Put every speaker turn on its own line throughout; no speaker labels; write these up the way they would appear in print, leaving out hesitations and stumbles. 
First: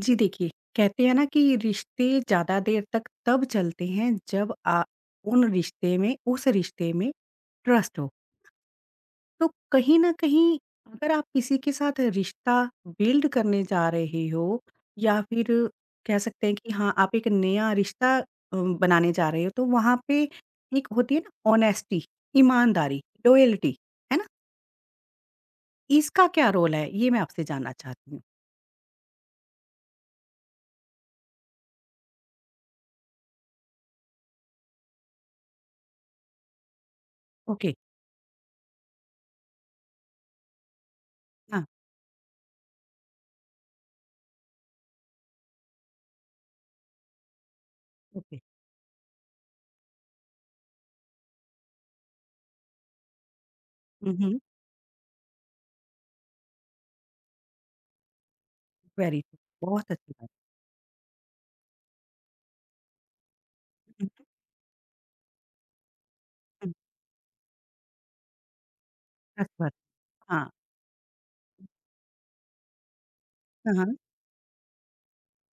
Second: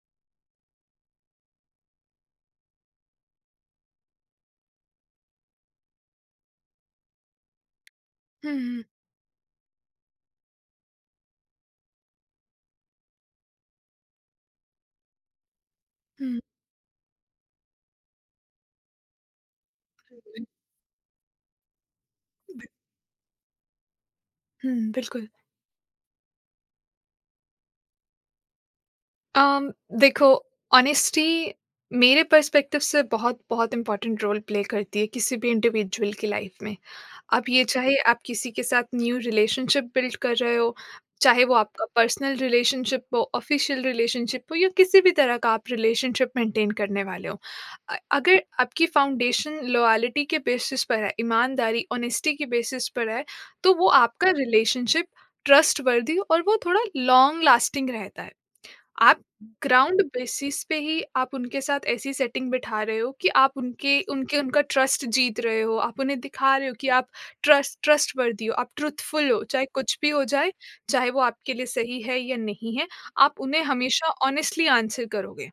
जी देखिए, कहते हैं ना कि रिश्ते ज़्यादा देर तक तब चलते हैं जब आ उन रिश्ते में उस रिश्ते में ट्रस्ट हो।
हुँ, हुँ,
तो कहीं न कहीं अगर आप किसी के साथ रिश्ता बिल्ड करने जा रहे हो या फिर कह
हुँ।
सकते हैं कि हाँ, आप एक नया रिश्ता बनाने जा रहे हो तो वहाँ पे
बिल्कुल,
एक होती है ना ऑनेस्टी,
बिल
ईमानदारी, लॉयल्टी, है ना?
हुँ, बिल्कुल।
इसका क्या रोल है? ये मैं आपसे जानना चाहती हूँ।
अम, देखो, ऑनेस्टी मेरे पर्सपेक्टिव से बहुत-बहुत इम्पोर्टेंट रोल प्ले करती है किसी भी इंडिविजुअल की लाइफ़ में। अब ये
ओके,
चाहे आप किसी के साथ न्यू रिलेशनशिप बिल्ड कर रहे हो, चाहे वो
हाँ,
आपका पर्सनल रिलेशनशिप हो, ऑफ़िशियल रिलेशनशिप हो या किसी भी तरह का आप रिलेशनशिप मेंटेन करने वाले हो।
ओके।
अगर आपकी फाउंडेशन लॉयलिटी के बेसिस पर है, ईमानदारी ऑनेस्टी के बेसिस पर है, तो वो
हुँ,
आपका
हुँ।
रिलेशनशिप ट्रस्ट वर्दी और वो थोड़ा लॉन्ग लास्टिंग रहता है।
वेरी
आप
गुड, बहुत
ग्राउंड
अच्छी बात
बेसिस पे ही आप उनके साथ ऐसी सेटिंग बिठा रहे हो कि आप उनके
है।
उनके उनका ट्रस्ट जीत रहे हो, आप उन्हें दिखा रहे
हुँ,
हो कि आप ट्रस्ट ट्रस्ट वर्दी हो, आप ट्रुथफुल हो,
सच
चाहे
बात।
कुछ भी हो
हाँ,
जाए, चाहे वो आपके लिए सही है या नहीं है। आप उन्हें
हाँ, हाँ,
हमेशा ऑनेस्टली आंसर करोगे।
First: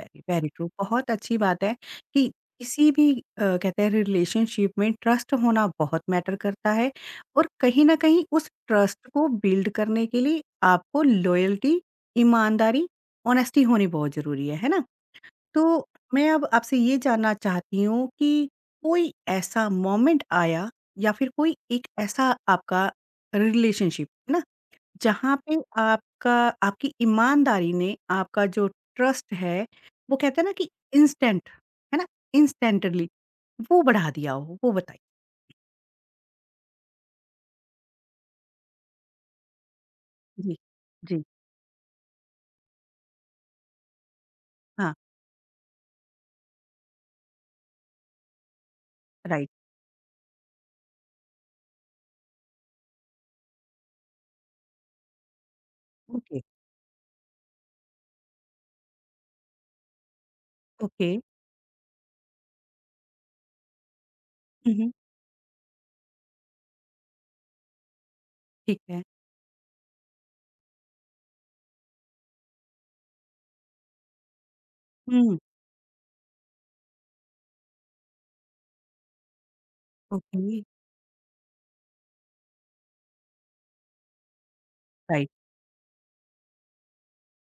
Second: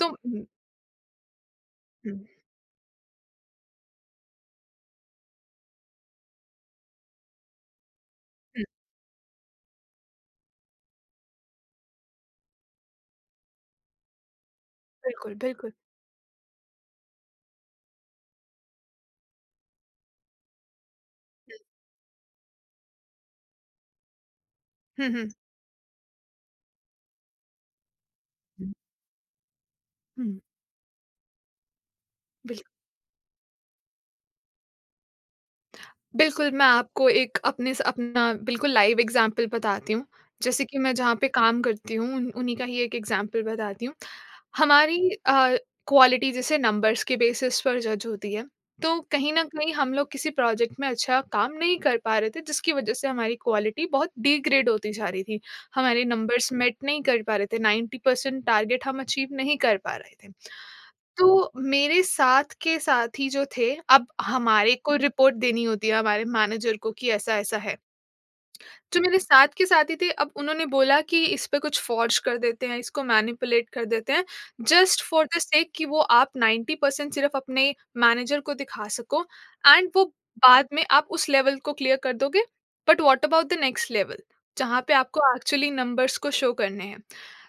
तो
वेरी ट्रू। बहुत अच्छी बात है
हम्म,
कि किसी भी कहते हैं रिलेशनशिप में ट्रस्ट होना बहुत मैटर करता है और कहीं न कहीं उस
हम्म,
ट्रस्ट को बिल्ड करने के लिए आपको लॉयल्टी, ईमानदारी, ऑनेस्टी होनी बहुत ज़रूरी है ना?
बिल्कुल बिल्कुल।
तो मैं अब आपसे ये जानना चाहती हूँ कि कोई ऐसा मोमेंट आया या फिर कोई एक ऐसा आपका रिलेशनशिप है ना
हुँ, हुँ।
जहाँ पे आपका आपकी ईमानदारी ने आपका जो ट्रस्ट है, वो कहते
हुँ,
हैं ना कि इंस्टेंट, है ना?
बिल्क
इंस्टेंटली वो बढ़ा दिया हो, वो बताइए?
बिल्कुल, मैं आपको एक अपने स अपना बिल्कुल लाइव एग्ज़ाम्पल बताती हूँ।
जी,
जैसे कि मैं जहाँ
जी,
पे काम करती हूँ, उन उन्हीं का ही एक एग्ज़ाम्पल बताती हूँ।
हाँ,
हमारी क्वालिटी जैसे नंबर्स के बेसिस पर जज होती है। तो कहीं न
राइट,
कहीं हम लोग किसी प्रोजेक्ट में अच्छा काम नहीं कर पा रहे थे, जिसकी वजह से हमारी क्वालिटी बहुत डिग्रेड होती जा रही थी। हमारे
ओके,
नंबर्स मेट नहीं कर पा रहे थे, 90% टारगेट हम अचीव नहीं कर पा रहे थे।
ओके,
तो मेरे साथ के साथी जो थे, अब
हुँ,
हमारे
हुँ,
को रिपोर्ट देनी होती है हमारे मैनेजर को कि ऐसा-ऐसा है।
ठीक
जो
है,
मेरे साथ के साथी थे, अब उन्होंने बोला कि इस पे कुछ फ़ॉर्ज कर देते हैं, इसको मैनिपुलेट कर देते हैं, just for
hmm,
the sake कि वो आप 90% सिर्फ़ अपने मैनेजर को दिखा सको, एंड वो
ओके,
बाद में आप उस लेवल को क्लियर कर दोगे, but what about the next level? जहाँ पे आपको
राइट,
एक्चुअली नंबर्स को शो करने हैं।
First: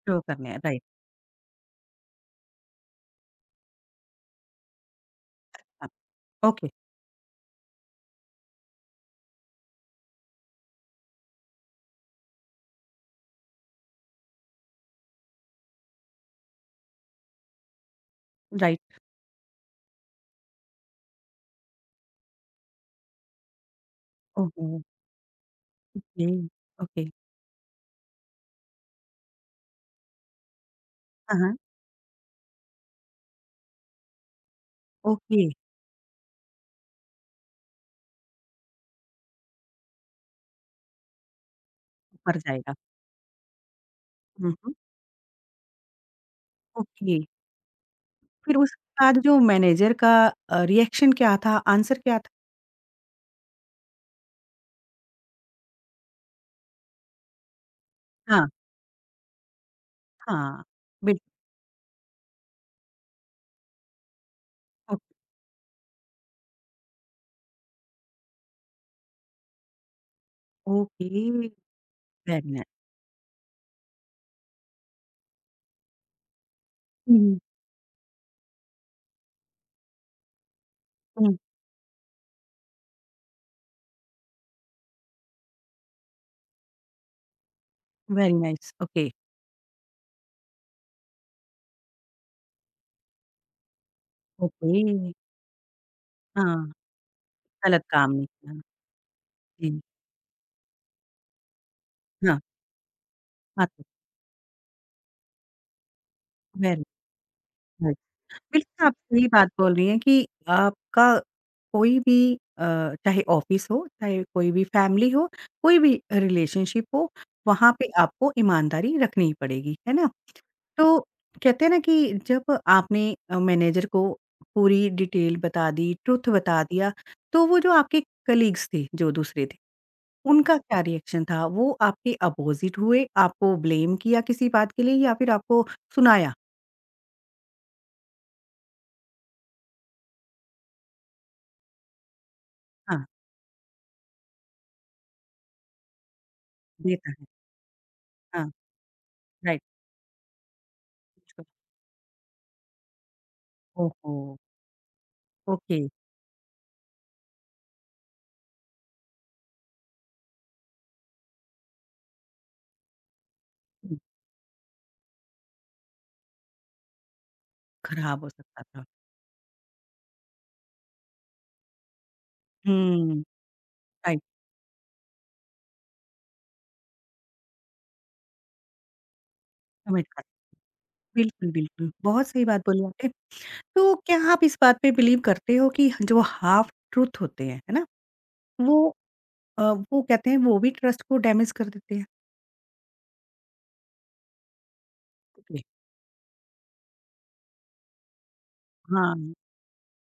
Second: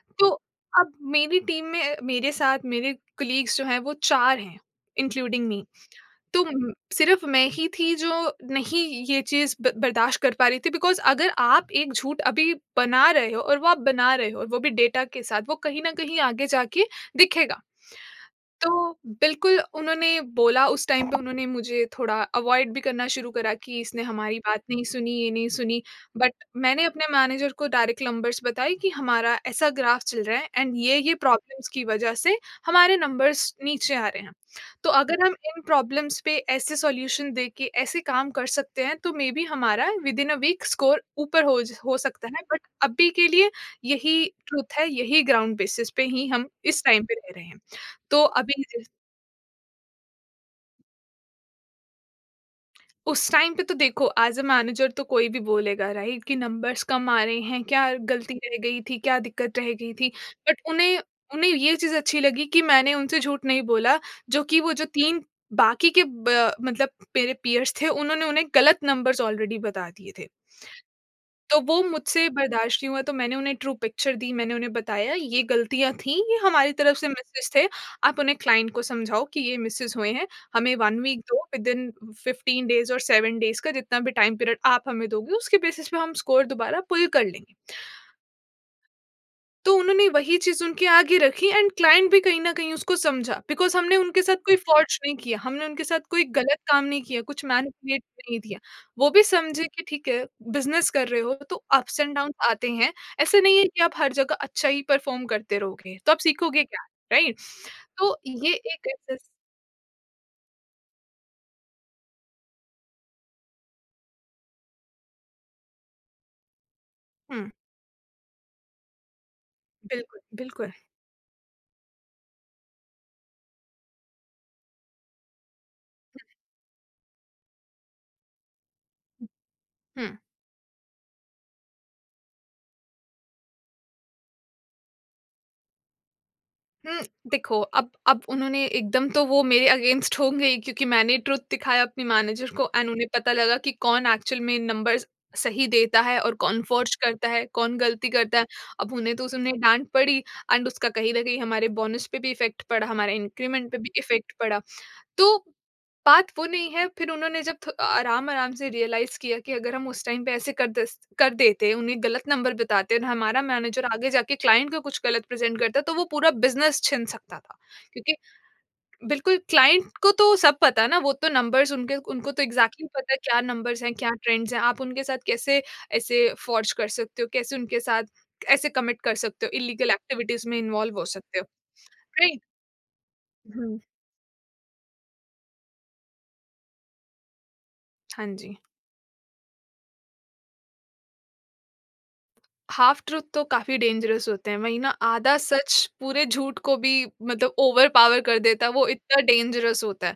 शो
तो
करने हैं, राइट,
अब मेरी टीम में मेरे साथ मेरे कलीग्स जो हैं वो 4 हैं, इंक्लूडिंग मी।
हाँ,
तो
ओके,
सिर्फ मैं ही थी जो नहीं, ये चीज़ ब बर्दाश्त कर पा रही थी, बिकॉज़ अगर आप एक झूठ अभी बना रहे हो, और वो आप बना रहे हो, और वो भी डेटा के साथ, वो कहीं न कहीं आगे जाके दिखेगा। तो
राइट,
बिल्कुल, उन्होंने बोला उस टाइम पे, उन्होंने मुझे थोड़ा अवॉइड भी करना शुरू करा कि इसने हमारी बात
ओहो,
नहीं सुनी, ये नहीं सुनी।
ओके,
बट मैंने
ओके,
अपने मैनेजर को डायरेक्ट नंबर्स बताए कि हमारा ऐसा ग्राफ चल रहा है, एंड ये-ये
हाँ, हाँ,
प्रॉब्लम्स की वजह से हमारे नंबर्स नीचे आ रहे हैं। तो अगर हम
ओके,
इन प्रॉब्लम्स पे ऐसे सॉल्यूशन दे के ऐसे काम कर सकते हैं, तो मे बी हमारा within a week score ऊपर हो ज हो सकता
ऊपर
है। बट
जाएगा,
अभी के लिए यही
हुँ, हुँ,
ट्रुथ है, यही ग्राउंड बेसिस पे ही हम इस टाइम पे
ओके,
रह रहे हैं। तो
फिर उसके बाद जो मैनेजर का रिएक्शन क्या था, आंसर क्या था?
उस टाइम पे तो देखो, एज अ मैनेजर तो कोई भी बोलेगा राइट, कि नंबर्स कम आ रहे हैं क्या, गलती
हाँ,
रह गई थी, क्या दिक्कत रह गई थी। बट
हाँ,
उन्हें
बिल्कुल।
उन्हें ये चीज अच्छी लगी कि मैंने उनसे झूठ नहीं बोला। जो कि वो जो
ओक
तीन बाकी के मतलब मेरे पीयर्स थे, उन्होंने उन्हें गलत नंबर्स ऑलरेडी बता दिए थे,
ओके,
तो वो मुझसे
वेरी नाइ
बर्दाश्त नहीं हुआ, तो मैंने उन्हें ट्रू पिक्चर दी। मैंने उन्हें बताया ये गलतियाँ थी, ये हमारी तरफ से
हुँ,
मिसेस थे, आप उन्हें क्लाइंट को समझाओ कि ये मिसेस हुए हैं, हमें 1 वीक
हुँ।
दो, विदिन 15 डेज़ और 7 डेज़ का जितना भी टाइम पीरियड आप हमें दोगे, उसके बेसिस पे हम स्कोर दोबारा पुल कर लेंगे।
वेरी नाइस, ओके,
तो उन्होंने वही चीज़ उनके आगे रखी, एंड क्लाइंट भी कहीं न कहीं उसको समझा, बिकॉज़ हमने उनके साथ कोई
ओके।
फॉर्ज नहीं किया, हमने उनके साथ कोई
हाँ,
गलत काम नहीं किया, कुछ
गलत
मैनिपुलेट
काम नहीं
नहीं दिया।
किया,
वो भी समझे
जी,
कि ठीक है, बिज़नेस कर रहे हो तो अप्स एंड
हाँ,
डाउन्स आते हैं, ऐसे नहीं
हाँ,
है कि
तो
आप हर जगह अच्छा ही परफ़ॉर्म करते रहोगे, तो आप सीखोगे
वेरी
क्या, राइट?
नाइस,
तो ये
बिल्कुल
एक
आप
ऐसा।
सही बात बोल रही हैं कि आपका कोई भी अ, चाहे ऑफ़िस हो, चाहे कोई भी फैमिली हो, कोई भी रिलेशनशिप हो,
हुँ,
वहाँ पे आपको ईमानदारी रखनी ही पड़ेगी, है ना?
बिल्कुल, बिल्कुल।
तो कहते हैं ना कि जब आपने मैनेजर को पूरी डिटेल बता दी, ट्रुथ बता दिया, तो वो जो आपके कलीग्स थे, जो दूसरे थे,
हुँ।
उनका क्या रिएक्शन था? वो आपके अपोज़िट हुए, आपको ब्लेम किया किसी बात के लिए या फिर आपको सुनाया?
हुँ, देखो अब उन्होंने एकदम, तो वो मेरे अगेंस्ट होंगे ही, क्योंकि मैंने ट्रुथ दिखाया अपने मैनेजर को एंड
हाँ,
उन्हें पता लगा कि कौन एक्चुअल में नंबर्स सही देता है और कौन फ़ॉर्ज
देता है।
करता है, कौन गलती करता है।
हाँ,
अब उन्हें तो उसमें
राइट।
डाँट पड़ी, एंड उसका कहीं न कहीं हमारे बोनस पे भी इफ़ेक्ट पड़ा, हमारे इंक्रीमेंट पे भी
ओहो!
इफ़ेक्ट पड़ा। तो
ओके।
बात वो नहीं है, फिर उन्होंने जब थ आराम-आराम से रियलाइज़ किया कि अगर हम उस टाइम पे ऐसे कर देते, उन्हें गलत नंबर बताते और हमारा मैनेजर
हुँ,
आगे जाके क्लाइंट को कुछ गलत प्रेज़ेंट करता, तो वो पूरा बिज़नेस छिन सकता था। क्योंकि
खराब हो सकता था।
बिल्कुल, क्लाइंट को तो सब पता है ना, वो तो नंबर्स उनके उनको तो एग्ज़ैक्टली पता है
हुँ,
क्या नंबर्स हैं, क्या
राइट,
ट्रेंड्स हैं। आप उनके साथ कैसे ऐसे फ़ॉर्ज कर सकते हो, कैसे उनके साथ ऐसे कमिट कर सकते हो, इल्लीगल
समझ पा
एक्टिविटीज़ में इन्वॉल्व हो सकते हो,
बिल्कुल, बिल्कुल। बहुत
राइट?
सही बात बोली आपने।
हुँ,
तो क्या आप इस बात पे बिलीव करते हो कि जो हाफ ट्रुथ होते हैं, है ना?
हाँ जी।
वो अ, वो कहते हैं वो भी ट्रस्ट को डैमेज कर देते हैं।
हाफ ट्रूथ तो काफी डेंजरस होते हैं, वही ना, आधा
ओके,
सच पूरे झूठ को भी मतलब ओवर पावर कर देता है, वो इतना
हाँ,
डेंजरस होता है।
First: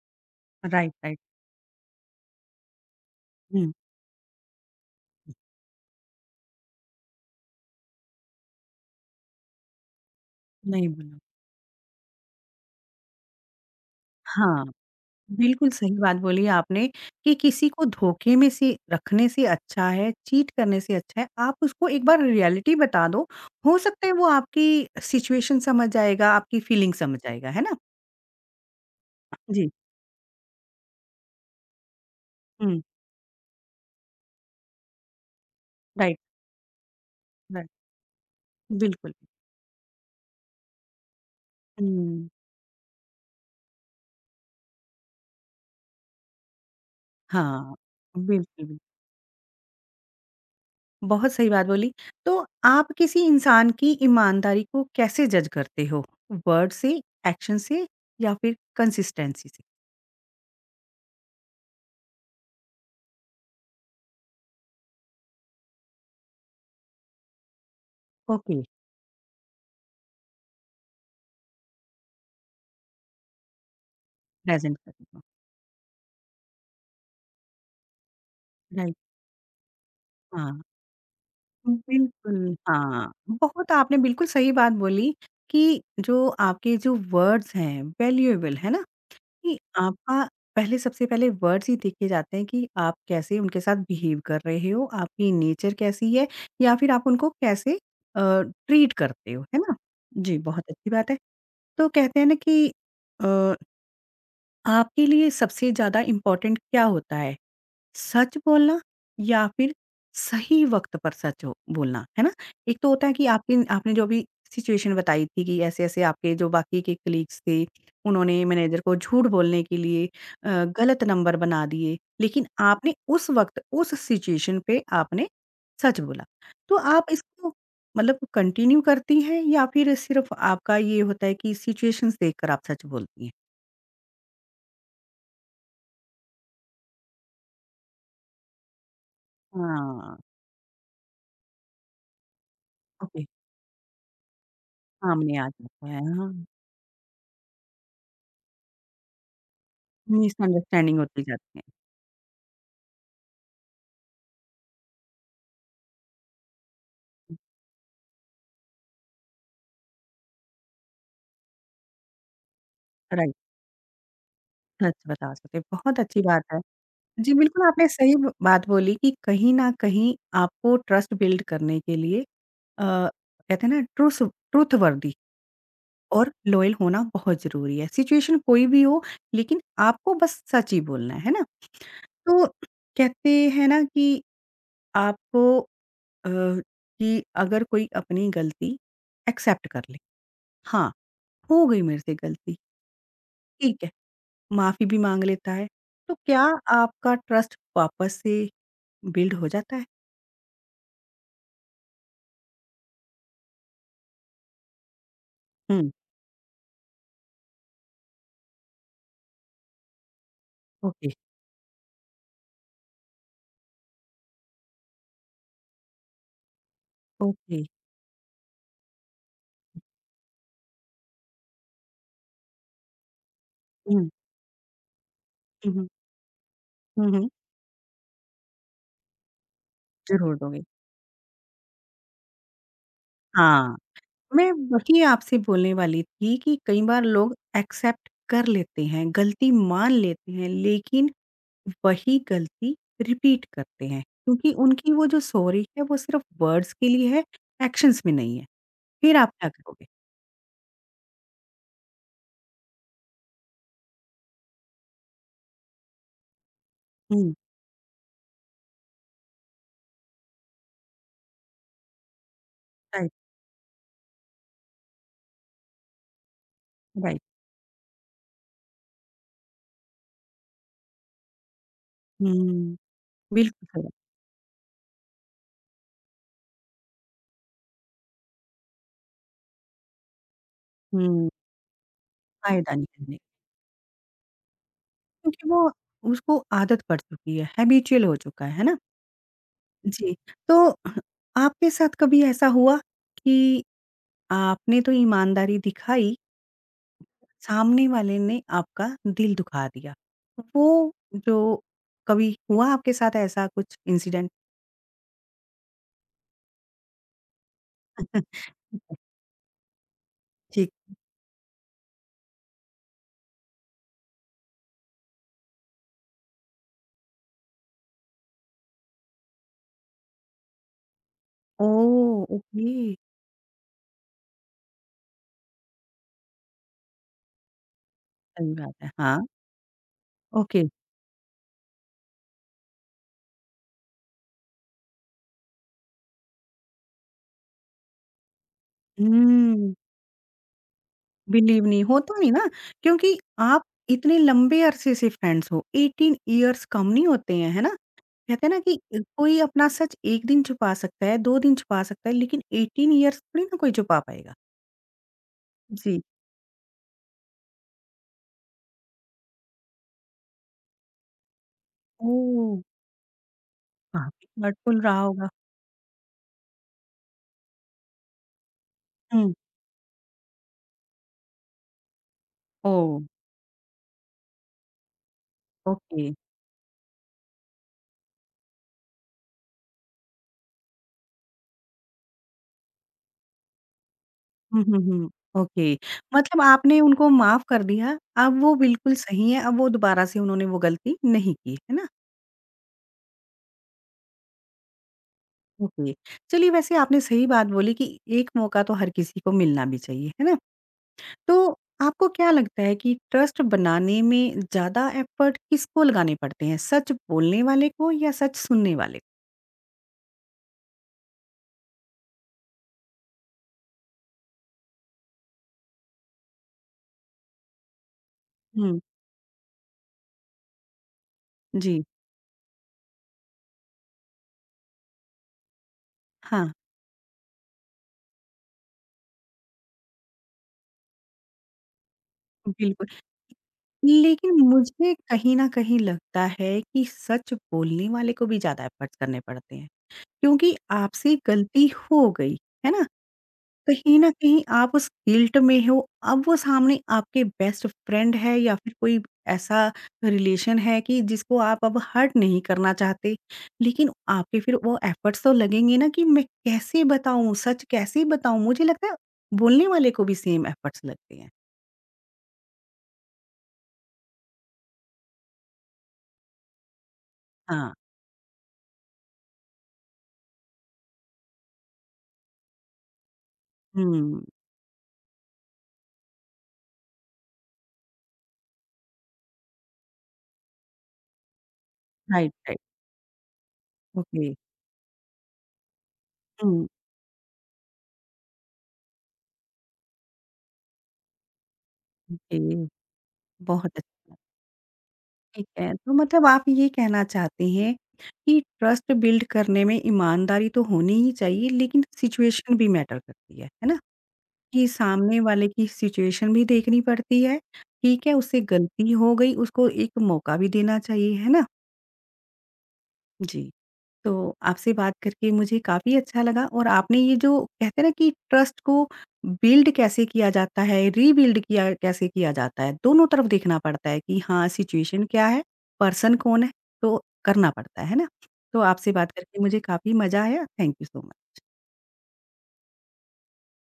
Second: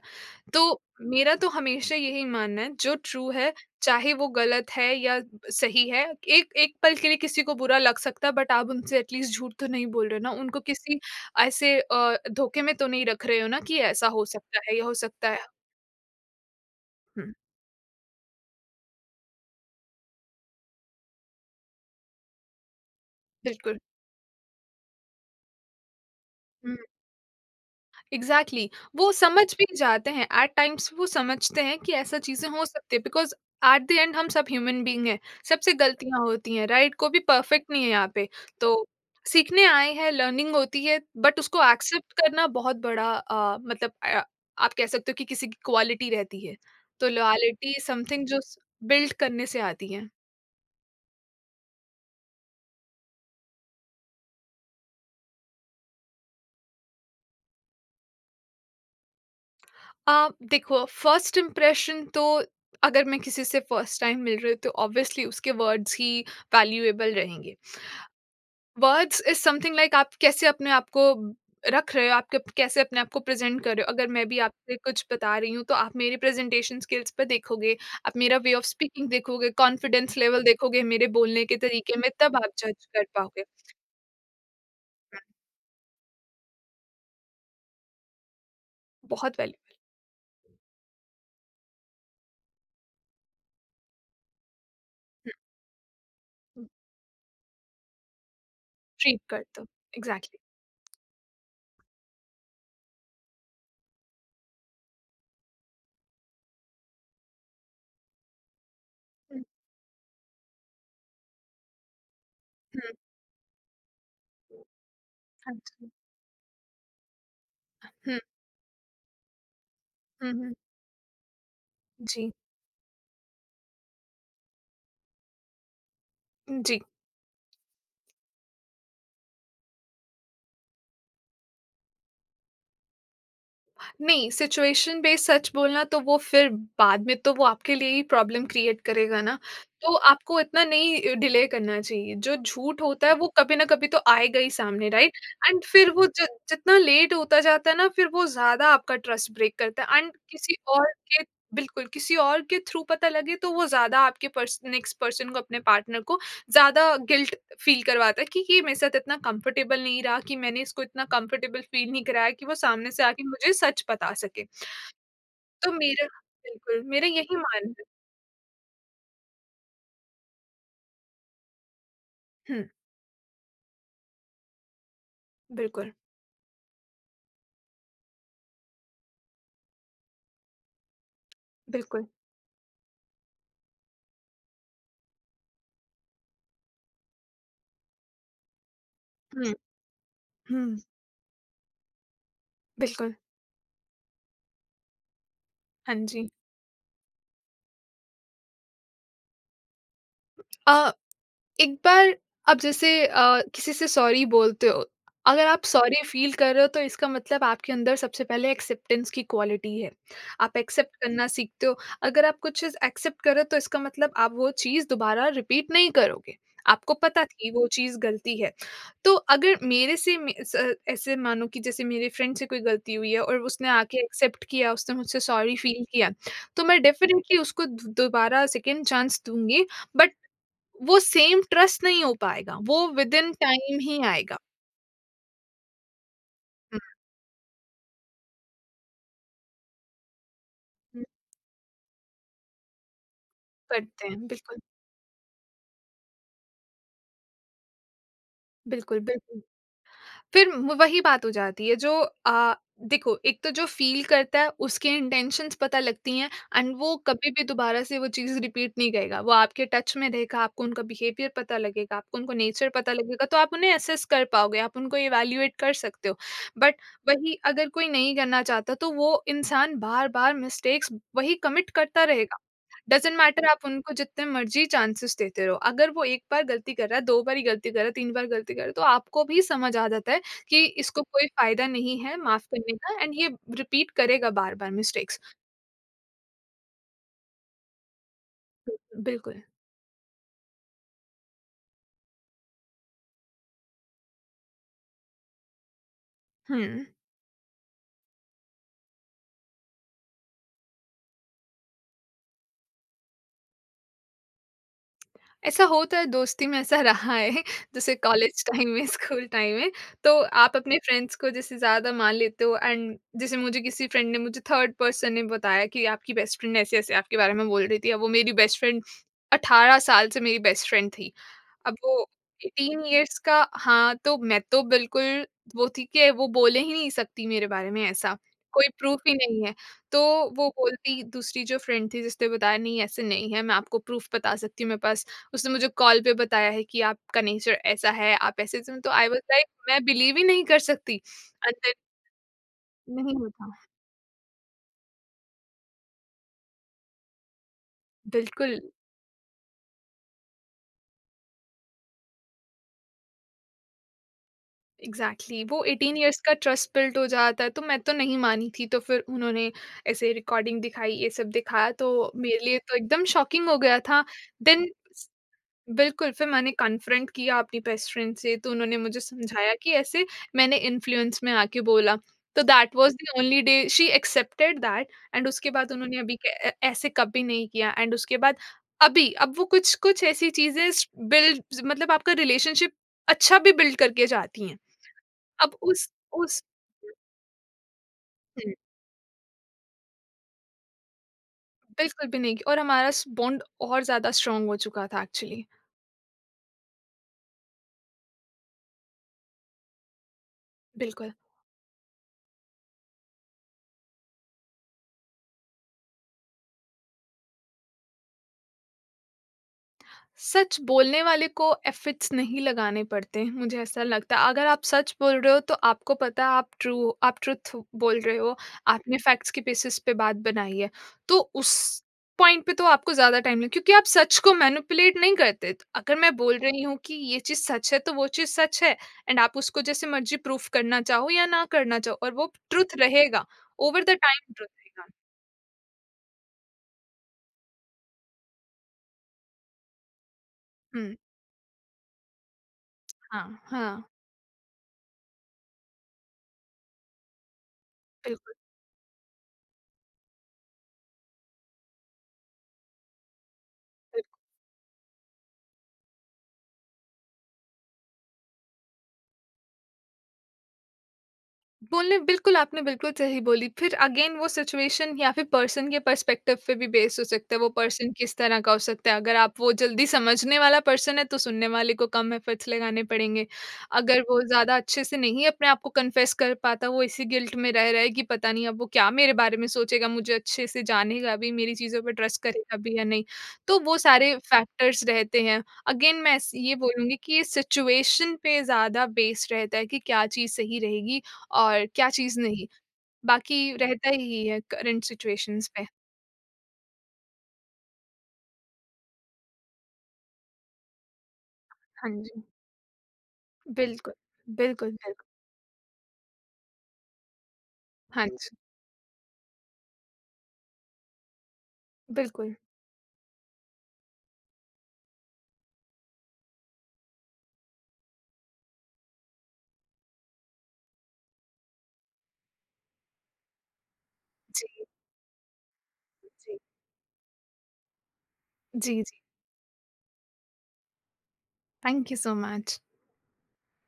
तो
राइट, राइट।
मेरा तो हमेशा यही मानना है जो ट्रू है,
हुँ,
चाहे वो गलत है या सही है। एक एक पल के लिए किसी को बुरा लग सकता है, बट आप उनसे एटलीस्ट झूठ तो नहीं बोल रहे हो ना, उनको
नहीं
किसी
बोला।
ऐसे धोखे में तो नहीं रख रहे हो ना, कि ऐसा हो सकता
हाँ,
है या हो सकता है।
बिल्कुल सही बात बोली आपने
हम्म,
कि किसी को धोखे में से रखने से अच्छा है, चीट करने से अच्छा है, आप उसको एक बार रियलिटी बता दो, हो
बिल्कुल,
सकता है वो आपकी सिचुएशन समझ जाएगा, आपकी फीलिंग समझ जाएगा, है ना?
एग्ज़ैक्टली। वो समझ भी
जी,
जाते हैं, एट टाइम्स वो समझते हैं कि ऐसा चीज़ें हो
हुँ,
सकती है, बिकॉज़ एट द एंड हम सब ह्यूमन बीइंग हैं, सबसे
राइट,
गलतियाँ होती हैं, राइट? कोई भी
राइट,
परफेक्ट नहीं है यहाँ पे, तो
बिल्कुल।
सीखने आए हैं, लर्निंग होती है, बट उसको एक्सेप्ट
हुँ,
करना बहुत बड़ा आप कह सकते हो कि किसी की क्वालिटी रहती है। तो
हाँ,
लॉयल्टी इज़ समथिंग जो स
बिल्कुल, बिल्कुल।
बिल्ड करने से आती है।
बहुत सही बात बोली। तो आप किसी इंसान की ईमानदारी को कैसे जज करते हो? वर्ड से, एक्शन से या फिर कंसिस्टेंसी से?
देखो, फर्स्ट इंप्रेशन तो, अगर मैं किसी से फर्स्ट टाइम मिल रही हूँ, तो ऑब्वियसली उसके वर्ड्स ही वैल्यूएबल रहेंगे।
Okay,
words is something like, आप कैसे अपने आप को रख रहे हो, आप कप कैसे अपने आप को प्रेज़ेंट कर रहे हो? अगर मैं भी
प्रेज़ेंट
आपसे
करने
कुछ
को।
बता रही हूँ, तो आप मेरी प्रेज़ेंटेशन स्किल्स पे देखोगे, आप मेरा वे ऑफ़
राइट,
स्पीकिंग देखोगे, कॉन्फिडेंस लेवल
हाँ।
देखोगे मेरे बोलने के तरीके में, तब आप
बिल्कुल,
जज कर
हाँ।
पाओगे।
बहुत आपने बिल्कुल सही बात बोली कि जो आपके जो वर्ड्स हैं वैल्यूएबल, है ना?
बहुत
कि
वैल्यू,
आपका पहले सबसे पहले वर्ड्स ही देखे जाते हैं कि आप कैसे उनके साथ बिहेव कर रहे हो, आपकी नेचर कैसी है या फिर आप उनको कैसे अ, ट्रीट
ट्रीट
करते हो, है
करते हो।
ना? जी,
एग्ज़ैक्टली।
बहुत अच्छी बात है। तो कहते हैं ना कि अ, आपके लिए सबसे ज़्यादा इम्पोर्टेंट क्या होता है? सच बोलना
हुँ,
या फिर सही वक़्त पर सच हो बोलना, है ना? एक तो
हुँ,
होता है कि आपकी आपने जो अभी सिचुएशन बताई थी
हाँ
कि
जी।
ऐसे-ऐसे आपके जो बाकी के कलीग्स थे,
हुँ,
उन्होंने मैनेजर को झूठ बोलने के लिए
हुँ, हुँ।
गलत नंबर बना दिए,
जी,
लेकिन आपने उस वक़्त, उस सिचुएशन पे आपने सच बोला। तो
जी।
आप इसको मतलब कंटिन्यू करती हैं या फिर सिर्फ़ आपका ये होता है कि सिचुएशंस देखकर आप सच बोलती हैं?
नहीं, सिचुएशन बेस्ड सच बोलना तो वो फिर, बाद में तो वो आपके लिए ही प्रॉब्लम क्रिएट करेगा ना, तो
हाँ।
आपको इतना नहीं डिले करना चाहिए। जो झूठ होता है
ओके,
वो कभी ना कभी तो आएगा ही सामने, राइट?
सामने आ
एंड
जाता
फिर
है।
वो जि
हाँ।
जितना लेट होता जाता है ना, फिर वो ज़्यादा आपका ट्रस्ट ब्रेक करता है, एंड किसी और
मिसअंडरस्टैंडिंग होती
के,
जाती है।
बिल्कुल, किसी और के थ्रू पता लगे, तो वो ज़्यादा आपके पर्स नेक्स्ट पर्सन को, अपने पार्टनर को ज़्यादा गिल्ट फ़ील करवाता है कि ये मेरे साथ इतना कंफर्टेबल नहीं रहा, कि मैंने इसको इतना कंफर्टेबल फ़ील नहीं कराया कि वो सामने से आके
राइट,
मुझे सच बता सके।
सच बता सकते हैं,
तो
बहुत
मेरा,
अच्छी बात है।
बिल्कुल, मेरा
जी,
यही
बिल्कुल
मानना है।
आपने सही ब बात बोली कि कहीं न कहीं आपको ट्रस्ट बिल्ड करने के लिए
हुँ,
अ, कहते हैं ना ट्रूस ट्रुथ वर्दी
बिल्कुल,
और लॉयल होना बहुत ज़रूरी है। सिचुएशन कोई भी हो लेकिन आपको बस सच ही बोलना है ना?
बिल्कुल।
तो कहते हैं ना कि आपको कि अगर कोई अपनी गलती
हुँ,
एक्सेप्ट कर ले,
हुँ,
हाँ, हो गई मेरे से गलती,
बिल्कुल।
ठीक है। माफ़ी भी माँग लेता है,
हाँ
तो
जी।
क्या आपका ट्रस्ट वापस से बिल्ड हो जाता है?
अ एक बार, आप जैसे किसी से सॉरी बोलते हो, अगर आप
हुँ।
सॉरी फील कर रहे हो, तो इसका मतलब आपके अंदर सबसे पहले एक्सेप्टेंस की क्वालिटी है। आप एक्सेप्ट
ओके,
करना सीखते हो। अगर आप कुछ चीज़ एक्सेप्ट करो, तो इसका मतलब आप वो चीज़ दोबारा रिपीट नहीं करोगे, आपको पता थी
ओके।
वो चीज़ गलती है। तो अगर मेरे से मे- स- ऐसे मानो कि जैसे मेरे फ्रेंड से कोई गलती हुई है, और उसने आके
हुँ,
एक्सेप्ट किया, उसने मुझसे सॉरी
हुँ,
फील
हुँ।
किया, तो मैं
हुँ, हुँ।
डेफिनेटली उसको दोबारा सेकेंड चांस दूंगी। बट
ज़रूर दूँगी।
वो सेम ट्रस्ट नहीं हो पाएगा, वो विदिन
हाँ,
टाइम ही आएगा।
मैं वही आपसे बोलने वाली थी कि
हुँ,
कई बार लोग एक्सेप्ट कर लेते हैं, गलती मान लेते हैं,
हुँ,
लेकिन वही गलती रिपीट करते हैं,
करते हैं,
क्योंकि
बिल्कुल,
उनकी वो जो सॉरी है वो सिर्फ़ वर्ड्स के लिए है, एक्शंस में नहीं है।
बिल्कुल,
फिर आप
बिल्कुल।
क्या करोगे?
वही बात हो जाती है जो, आ, देखो, एक तो जो फील करता है उसके इंटेंशंस पता लगती हैं, एंड वो कभी
हुँ,
भी दोबारा से वो चीज़ रिपीट नहीं करेगा, वो आपके टच में रहेगा, आपको उनका बिहेवियर पता लगेगा, आपको उनको नेचर पता
राइट,
लगेगा, तो आप उन्हें असेस कर पाओगे, आप उनको इवेल्युएट कर सकते हो। But
right.
वही अगर कोई नहीं करना चाहता, तो वो इंसान बार बार मिस्टेक्स वही कमिट करता रहेगा।
हुँ,
डजेंट मैटर, आप
बिल्कुल सही बात।
उनको जितने मर्जी चांसेस देते रहो, अगर वो एक बार गलती कर रहा है, दो बार ही गलती कर रहा है, तीन बार गलती कर रहा है, तो आपको भी समझ आ जाता है कि इसको कोई
हुँ,
फ़ायदा नहीं है माफ़
फायदा
करने का,
नहीं
एंड
है।
ये रिपीट करेगा बार-बार मिस्टेक्स।
क्योंकि वो उसको आदत पड़ चुकी है, हैबिचुअल हो चुका है ना?
बिल्कुल।
जी, तो आपके साथ कभी ऐसा हुआ कि आपने तो ईमानदारी दिखाई,
हुँ,
सामने वाले ने आपका दिल दुखा दिया? वो जो कभी हुआ आपके साथ ऐसा कुछ इंसिडेंट?
ऐसा होता है, दोस्ती में ऐसा रहा है जैसे कॉलेज टाइम में, स्कूल टाइम में। तो आप
ठीक।
अपने फ्रेंड्स को जैसे ज़्यादा मान लेते हो, एंड जैसे मुझे किसी फ्रेंड ने, मुझे थर्ड पर्सन ने बताया कि आपकी बेस्ट फ्रेंड ऐसे-ऐसे आपके बारे में बोल रही थी। अब वो मेरी बेस्ट फ्रेंड 18 साल से मेरी बेस्ट फ्रेंड थी। अब वो
ओह! ओके,
18 इयर्स का, हाँ, तो मैं तो बिल्कुल वो थी कि वो बोल ही नहीं सकती मेरे बारे में ऐसा,
सही
कोई
बात है।
प्रूफ़ ही
हाँ,
नहीं है। तो वो
ओके।
बोलती, दूसरी जो फ्रेंड थी जिसने बताया, नहीं ऐसे नहीं है, मैं आपको प्रूफ़ बता सकती हूँ मेरे पास, उसने मुझे कॉल पे बताया है कि आपका नेचर ऐसा है, आप ऐसे-ऐसे, तो आई वाज़ लाइक,
हुँ,
मैं बिलीव ही नहीं कर सकती
बिलीव
अंदर,
नहीं होता नहीं ना,
नहीं
क्योंकि
होता।
आप इतने लंबे अरसे से फ्रेंड्स हो, 18 इयर्स कम नहीं होते हैं, है ना? कहते हैं ना
बिल्कुल।
कि कोई अपना सच 1 दिन छुपा सकता है, 2 दिन छुपा सकता है, लेकिन 18 इयर्स थोड़ी ना कोई छुपा पाएगा।
Exactly, exactly. वो 18
जी।
इयर्स का ट्रस्ट बिल्ट हो जाता है। तो मैं तो नहीं मानी थी, तो फिर उन्होंने ऐसे रिकॉर्डिंग दिखाई, ये सब दिखाया, तो मेरे
ओह!
लिए तो एकदम शॉकिंग हो गया था।
काफ़ी
देन
हर्टफुल रहा होगा।
बिल्कुल, फिर मैंने कन्फ्रंट किया अपनी बेस्ट फ्रेंड से, तो उन्होंने मुझे
हुँ।
समझाया कि ऐसे मैंने इन्फ्लुएंस में आके बोला। तो that was
oh!
The only day she accepted that, and उसके बाद उन्होंने
ओके।
अभी ऐसे कभी नहीं किया, एंड उसके बाद अभी, अब वो कुछ कुछ ऐसी चीजें बिल्ड, मतलब आपका रिलेशनशिप अच्छा भी बिल्ड करके जाती हैं।
हुँ, हुँ, हुँ।
अब
ओके,
उस
मतलब
उस
आपने उनको माफ़ कर दिया, अब वो
हुँ,
बिल्कुल सही है, अब वो दोबारा से उन्होंने वो गलती नहीं की, है ना?
बिल्कुल भी नहीं, और हमारा स बॉन्ड और ज़्यादा स्ट्रॉन्ग हो चुका था, एक्चुअली।
ओके। चलिए वैसे आपने सही बात बोली कि एक मौका तो हर किसी को मिलना भी चाहिए, है ना?
बिल्कुल।
तो आपको क्या लगता है कि ट्रस्ट बनाने में ज़्यादा एफर्ट किसको लगाने पड़ते हैं? सच बोलने वाले को या सच सुनने वाले को?
सच बोलने वाले को एफिट्स नहीं लगाने पड़ते, मुझे ऐसा लगता है। अगर आप सच बोल रहे हो, तो आपको पता है आप ट्रू, आप ट्रुथ बोल रहे हो,
हुँ,
आपने फैक्ट्स के बेसिस पे बात बनाई है। तो उस
जी,
पॉइंट पे तो आपको ज्यादा टाइम लगे, क्योंकि आप सच को मैनिपुलेट नहीं करते। तो अगर मैं बोल
हाँ,
रही हूँ कि ये चीज सच है, तो वो चीज सच है, एंड आप उसको जैसे मर्जी प्रूफ करना चाहो या ना करना चाहो, और वो ट्रुथ
बिल्कुल।
रहेगा, ओवर द टाइम
लेकिन
ट्रुथ रहेगा।
मुझे कहीं न कहीं लगता है कि सच बोलने वाले को भी ज़्यादा एफर्ट्स करने पड़ते हैं, क्योंकि
हम्म,
आपसे गलती हो गई, है ना?
हाँ हाँ,
कहीं न कहीं आप उस गिल्ट में हो, अब वो सामने आपके बेस्ट फ्रेंड
बिल्कुल
है या फिर कोई ऐसा रिलेशन है कि जिसको आप अब हर्ट नहीं करना चाहते। लेकिन आपके फिर वो एफर्ट्स तो लगेंगे ना कि मैं कैसे बताऊँ, सच कैसे बताऊँ? मुझे लगता है बोलने वाले को भी सेम एफर्ट्स लगते हैं।
बोलने बिल्कुल, आपने बिल्कुल सही बोली। फिर अगेन, वो सिचुएशन या फिर पर्सन के पर्सपेक्टिव पे भी बेस्ड हो सकता है, वो
हाँ,
पर्सन किस तरह का हो सकता है। अगर आप वो जल्दी समझने वाला पर्सन है, तो सुनने वाले को कम एफर्ट्स लगाने पड़ेंगे। अगर
हुँ,
वो ज़्यादा अच्छे से नहीं अपने आप को कन्फेस कर पाता, वो इसी गिल्ट में रह रहा है कि पता नहीं अब वो क्या मेरे बारे में सोचेगा, मुझे अच्छे से जानेगा भी, मेरी चीज़ों पे ट्रस्ट
राइट,
करेगा
राइट,
भी या नहीं। तो वो सारे
ओके,
फैक्टर्स रहते हैं। अगेन मैं स ये
हुँ,
बोलूँगी कि ये सिचुएशन पे ज़्यादा बेस्ड रहता है कि क्या चीज़ सही रहेगी, और क्या चीज़ नहीं,
ओके,
बाकी
बहुत
रहता
अच्छा।
ही है करंट
ठीक
सिचुएशंस पे।
है, तो मतलब आप ये कहना चाहते हैं कि ट्रस्ट बिल्ड करने में ईमानदारी तो होनी ही चाहिए, लेकिन
हाँ जी,
सिचुएशन भी मैटर करती है ना?
बिल्कुल,
कि
बिल्कुल, बिल्कुल।
सामने वाले की सिचुएशन भी देखनी पड़ती है, ठीक
हाँ
है,
जी,
उससे गलती हो गई, उसको एक मौका भी देना चाहिए, है ना?
बिल्कुल।
जी। तो आपसे बात करके मुझे काफ़ी अच्छा लगा और आपने ये जो कहते हैं ना कि ट्रस्ट को बिल्ड कैसे किया जाता है, रीबिल्ड किया कैसे किया जाता है, दोनों तरफ देखना पड़ता है कि हाँ,
जी,
सिचुएशन क्या है, पर्सन
जी,
कौन है, तो करना पड़ता है ना? तो
जी,
आपसे
जी।
बात करके मुझे काफ़ी मज़ा आया। Thank you so much.
Thank you so much.